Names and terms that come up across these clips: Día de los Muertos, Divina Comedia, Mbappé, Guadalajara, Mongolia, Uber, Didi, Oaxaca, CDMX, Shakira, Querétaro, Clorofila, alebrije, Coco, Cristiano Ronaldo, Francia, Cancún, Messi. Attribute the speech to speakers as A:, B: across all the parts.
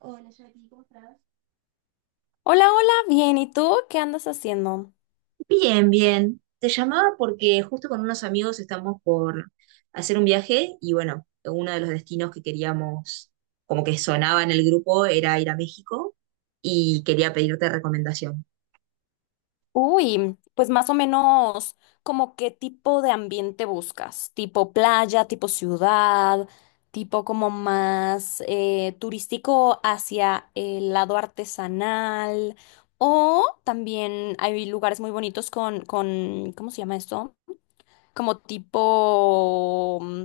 A: Hola, Jackie, ¿cómo estás?
B: Hola, hola, bien. ¿Y tú qué andas haciendo?
A: Bien, bien. Te llamaba porque justo con unos amigos estamos por hacer un viaje y bueno, uno de los destinos que queríamos, como que sonaba en el grupo, era ir a México y quería pedirte recomendación.
B: Uy, pues más o menos como qué tipo de ambiente buscas, tipo playa, tipo ciudad, tipo como más turístico hacia el lado artesanal o también hay lugares muy bonitos con, ¿cómo se llama esto? Como tipo,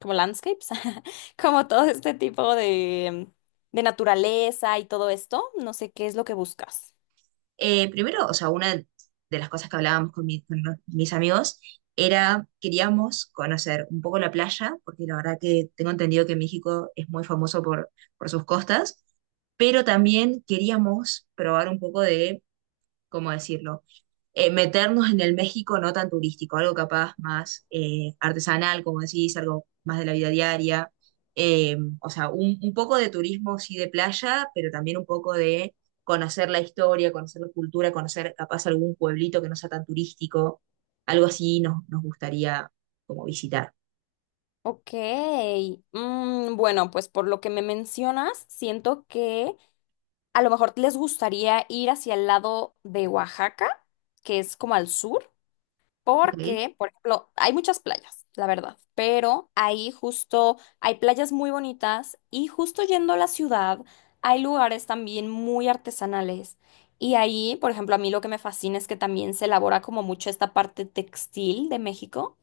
B: como landscapes, como todo este tipo de naturaleza y todo esto. No sé qué es lo que buscas.
A: Primero, o sea, una de las cosas que hablábamos con mis amigos era, queríamos conocer un poco la playa, porque la verdad que tengo entendido que México es muy famoso por sus costas, pero también queríamos probar un poco de ¿cómo decirlo? Meternos en el México no tan turístico, algo capaz más artesanal, como decís, algo más de la vida diaria. Un poco de turismo, sí, de playa, pero también un poco de conocer la historia, conocer la cultura, conocer capaz algún pueblito que no sea tan turístico. Algo así nos gustaría como visitar.
B: Ok, bueno, pues por lo que me mencionas, siento que a lo mejor les gustaría ir hacia el lado de Oaxaca, que es como al sur.
A: Ok,
B: Porque, por ejemplo, hay muchas playas, la verdad, pero ahí justo hay playas muy bonitas y justo yendo a la ciudad hay lugares también muy artesanales. Y ahí, por ejemplo, a mí lo que me fascina es que también se elabora como mucho esta parte textil de México.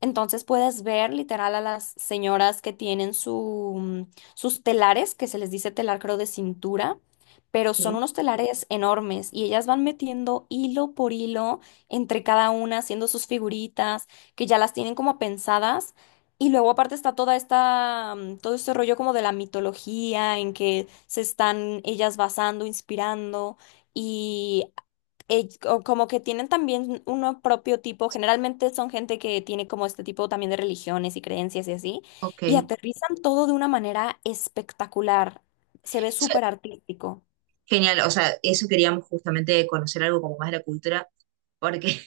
B: Entonces puedes ver literal a las señoras que tienen su, sus telares, que se les dice telar creo de cintura, pero son
A: ¿sí?
B: unos telares enormes y ellas van metiendo hilo por hilo entre cada una, haciendo sus figuritas, que ya las tienen como pensadas. Y luego aparte está toda esta, todo este rollo como de la mitología en que se están ellas basando, inspirando. Y como que tienen también uno propio tipo, generalmente son gente que tiene como este tipo también de religiones y creencias y así,
A: Ok.
B: y
A: Eso
B: aterrizan todo de una manera espectacular, se ve
A: es
B: súper artístico.
A: genial, o sea, eso queríamos justamente conocer algo como más de la cultura, porque,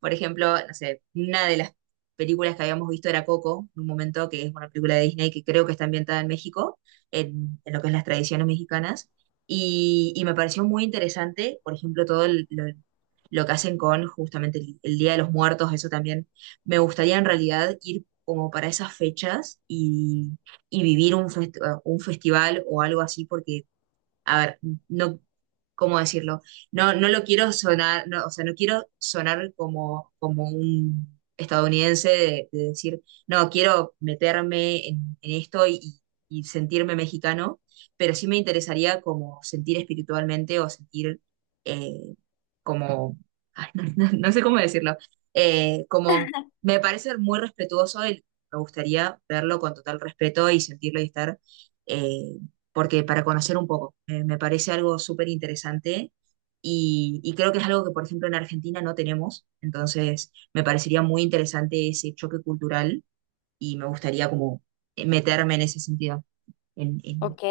A: por ejemplo, no sé, una de las películas que habíamos visto era Coco, en un momento que es una película de Disney que creo que está ambientada en México, en lo que es las tradiciones mexicanas, y me pareció muy interesante, por ejemplo, lo que hacen con justamente el Día de los Muertos, eso también me gustaría en realidad ir como para esas fechas y vivir un festival o algo así, porque, a ver, no, ¿cómo decirlo? No, no lo quiero sonar, no, o sea, no quiero sonar como un estadounidense de decir, no, quiero meterme en esto y sentirme mexicano, pero sí me interesaría como sentir espiritualmente o sentir eh, como, ay, no sé cómo decirlo, como me parece muy respetuoso y me gustaría verlo con total respeto y sentirlo y estar... eh, porque para conocer un poco, me parece algo súper interesante y creo que es algo que, por ejemplo, en Argentina no tenemos, entonces me parecería muy interesante ese choque cultural y me gustaría como meterme en ese sentido, en, en,
B: Ok,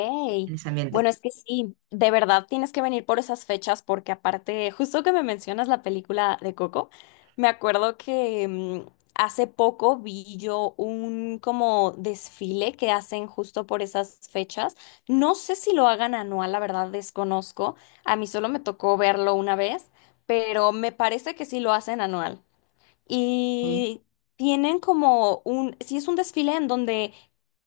A: en ese
B: bueno,
A: ambiente.
B: es que sí, de verdad tienes que venir por esas fechas porque aparte, justo que me mencionas la película de Coco, me acuerdo que hace poco vi yo un como desfile que hacen justo por esas fechas. No sé si lo hagan anual, la verdad desconozco. A mí solo me tocó verlo una vez, pero me parece que sí lo hacen anual
A: Ok,
B: y tienen como un, sí, es un desfile en donde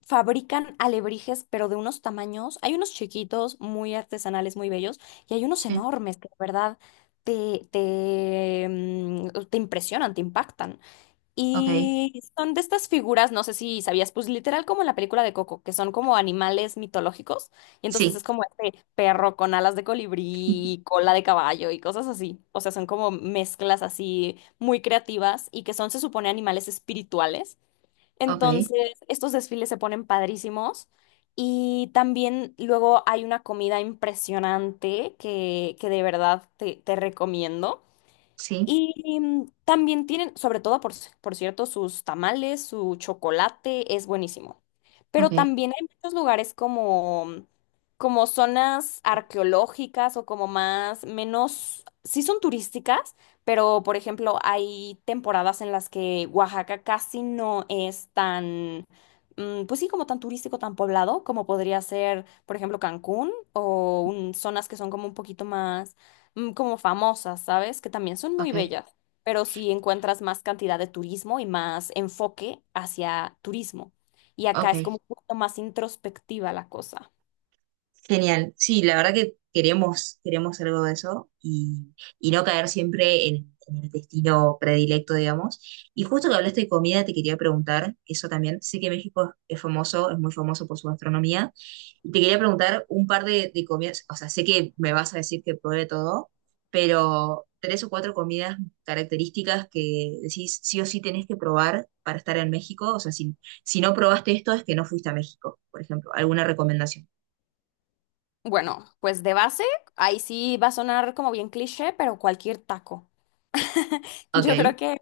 B: fabrican alebrijes, pero de unos tamaños, hay unos chiquitos, muy artesanales, muy bellos, y hay unos
A: sí,
B: enormes que de verdad te impresionan, te impactan.
A: ok,
B: Y son de estas figuras, no sé si sabías, pues literal como en la película de Coco, que son como animales mitológicos. Y entonces
A: sí,
B: es como este perro con alas de colibrí, cola de caballo y cosas así. O sea, son como mezclas así muy creativas y que son, se supone, animales espirituales.
A: ok,
B: Entonces, estos desfiles se ponen padrísimos. Y también luego hay una comida impresionante que de verdad te recomiendo.
A: sí,
B: Y también tienen, sobre todo, por, por cierto, sus tamales, su chocolate es buenísimo.
A: ok,
B: Pero también hay muchos lugares como, como zonas arqueológicas o como más, menos, sí son turísticas, pero por ejemplo hay temporadas en las que Oaxaca casi no es tan, pues sí, como tan turístico, tan poblado, como podría ser, por ejemplo, Cancún o zonas que son como un poquito más como famosas, ¿sabes? Que también son muy
A: ok,
B: bellas, pero sí encuentras más cantidad de turismo y más enfoque hacia turismo. Y acá es
A: ok.
B: como un poco más introspectiva la cosa.
A: Genial. Sí, la verdad que queremos algo de eso y no caer siempre en el destino predilecto, digamos. Y justo que hablaste de comida, te quería preguntar eso también. Sé que México es famoso, es muy famoso por su gastronomía. Y te quería preguntar un par de comidas, o sea, sé que me vas a decir que pruebe todo, pero tres o cuatro comidas características que decís sí o sí tenés que probar para estar en México. O sea, si no probaste esto es que no fuiste a México, por ejemplo. ¿Alguna recomendación?
B: Bueno, pues de base, ahí sí va a sonar como bien cliché, pero cualquier taco. Yo creo
A: Ok.
B: que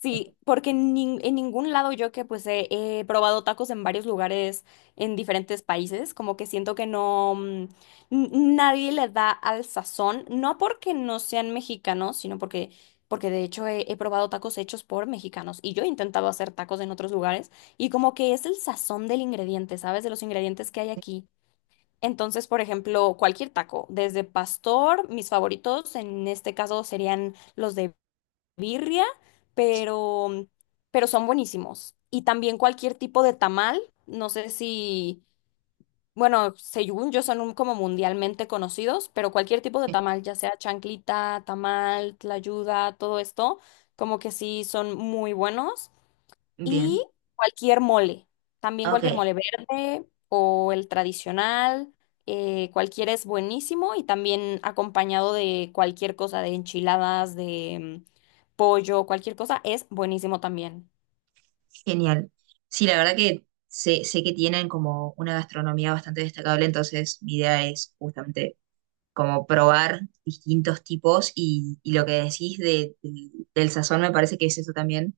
B: sí, porque en, en ningún lado yo que pues he probado tacos en varios lugares en diferentes países, como que siento que no, n- nadie le da al sazón, no porque no sean mexicanos, sino porque, porque de hecho he probado tacos hechos por mexicanos y yo he intentado hacer tacos en otros lugares y como que es el sazón del ingrediente, ¿sabes? De los ingredientes que hay aquí. Entonces, por ejemplo, cualquier taco, desde pastor, mis favoritos en este caso serían los de birria, pero, pero son buenísimos. Y también cualquier tipo de tamal, no sé si, bueno, según yo son como mundialmente conocidos, pero cualquier tipo de tamal, ya sea chanclita, tamal, tlayuda, todo esto, como que sí son muy buenos. Y
A: Bien,
B: cualquier mole, también
A: ok,
B: cualquier mole verde o el tradicional, cualquiera es buenísimo y también acompañado de cualquier cosa, de enchiladas, de pollo, cualquier cosa, es buenísimo también.
A: genial. Sí, la verdad que sé que tienen como una gastronomía bastante destacable, entonces mi idea es justamente como probar distintos tipos y lo que decís del del sazón me parece que es eso también,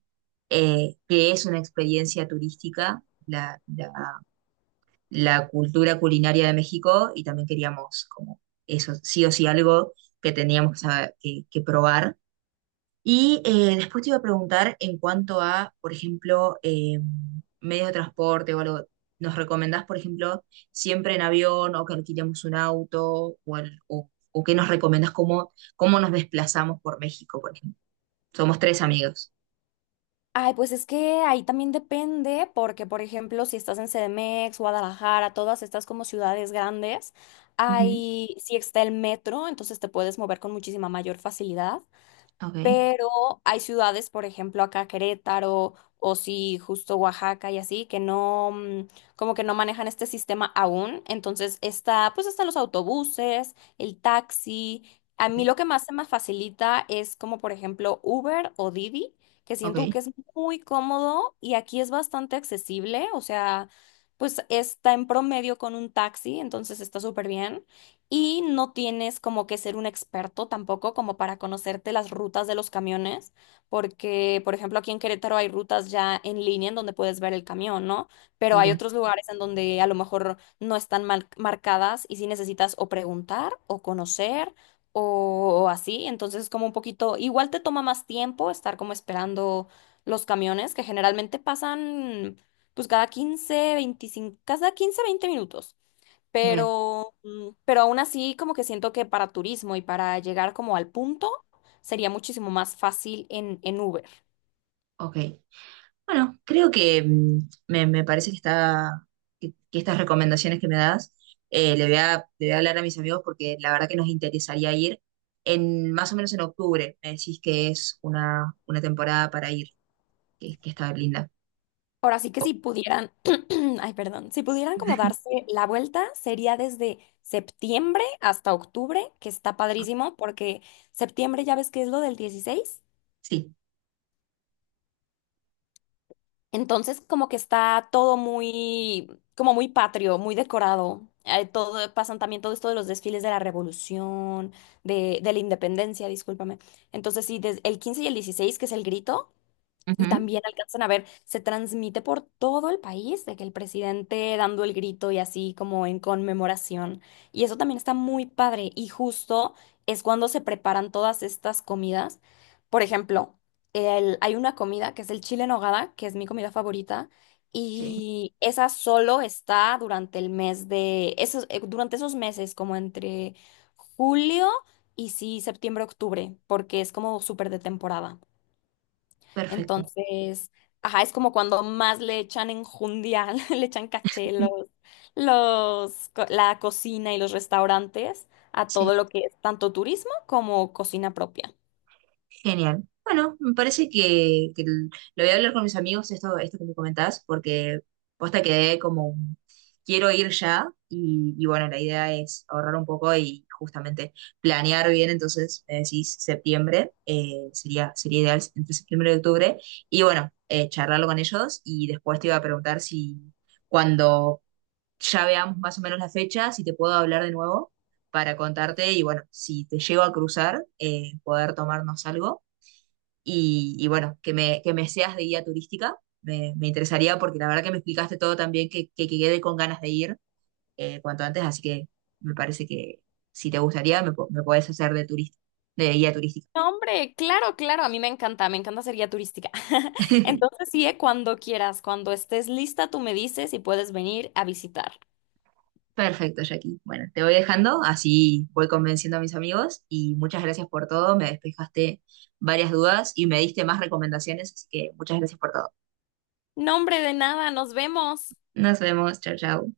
A: que es una experiencia turística, la cultura culinaria de México y también queríamos como eso, sí o sí algo que teníamos que que probar. Y después te iba a preguntar en cuanto a, por ejemplo, medios de transporte o algo. ¿Nos recomendás, por ejemplo, siempre en avión o que alquilemos un auto? ¿O, o qué nos recomendás? Cómo nos desplazamos por México, por ejemplo? Somos tres amigos.
B: Ay, pues es que ahí también depende, porque por ejemplo, si estás en CDMX, Guadalajara, todas estas como ciudades grandes,
A: Ujú,
B: ahí sí está el metro, entonces te puedes mover con muchísima mayor facilidad.
A: ok.
B: Pero hay ciudades, por ejemplo, acá Querétaro o sí, justo Oaxaca y así, que no, como que no manejan este sistema aún. Entonces está, pues están los autobuses, el taxi. A mí
A: Ok,
B: lo que más se me facilita es como, por ejemplo, Uber o Didi, que
A: ok,
B: siento que es muy cómodo y aquí es bastante accesible, o sea, pues está en promedio con un taxi, entonces está súper bien. Y no tienes como que ser un experto tampoco como para conocerte las rutas de los camiones, porque, por ejemplo, aquí en Querétaro hay rutas ya en línea en donde puedes ver el camión, ¿no? Pero hay
A: bien,
B: otros lugares en donde a lo mejor no están marcadas y sí necesitas o preguntar o conocer o así. Entonces es como un poquito, igual te toma más tiempo estar como esperando los camiones que generalmente pasan pues cada 15 25, cada 15 20 minutos.
A: bien,
B: Pero, pero aún así, como que siento que para turismo y para llegar como al punto, sería muchísimo más fácil en Uber.
A: ok. Bueno, creo que me parece que estas recomendaciones que me das, le voy a hablar a mis amigos porque la verdad que nos interesaría ir en más o menos en octubre. Me decís que es una temporada para ir, que está linda.
B: Ahora sí que si pudieran, ay, perdón, si pudieran como darse la vuelta, sería desde septiembre hasta octubre, que está padrísimo, porque septiembre ya ves que es lo del 16.
A: Sí.
B: Entonces, como que está todo muy, como muy patrio, muy decorado. Todo, pasan también todo esto de los desfiles de la Revolución, de la Independencia, discúlpame. Entonces, sí, el 15 y el 16 que es el grito. Y
A: Ujú.
B: también alcanzan a ver, se transmite por todo el país de que el presidente dando el grito y así como en conmemoración. Y eso también está muy padre. Y justo es cuando se preparan todas estas comidas. Por ejemplo, hay una comida que es el chile en nogada, que es mi comida favorita.
A: Sí,
B: Y esa solo está durante el mes de, esos, durante esos meses, como entre julio y sí, septiembre, octubre, porque es como súper de temporada.
A: perfecto.
B: Entonces, ajá, es como cuando más le echan enjundia, le echan caché la cocina y los restaurantes a todo
A: Sí.
B: lo que es tanto turismo como cocina propia.
A: Genial. Bueno, me parece que lo voy a hablar con mis amigos, esto que me comentás, porque posta quedé quiero ir ya y bueno, la idea es ahorrar un poco y justamente planear bien, entonces me decís septiembre, sería ideal entre septiembre y octubre, y bueno, charlarlo con ellos y después te iba a preguntar si cuando ya veamos más o menos la fecha, si te puedo hablar de nuevo para contarte y bueno, si te llego a cruzar, poder tomarnos algo y bueno, que me seas de guía turística, me interesaría porque la verdad que me explicaste todo también, que quedé con ganas de ir cuanto antes, así que me parece que si te gustaría me puedes hacer de guía turística.
B: No, hombre, claro, claro, a mí me encanta ser guía turística. Entonces, sí, cuando quieras, cuando estés lista, tú me dices y puedes venir a visitar.
A: Perfecto, Jackie. Bueno, te voy dejando, así voy convenciendo a mis amigos y muchas gracias por todo, me despejaste varias dudas y me diste más recomendaciones, así que muchas gracias por todo.
B: No, hombre, de nada, nos vemos.
A: Nos vemos, chao, chao.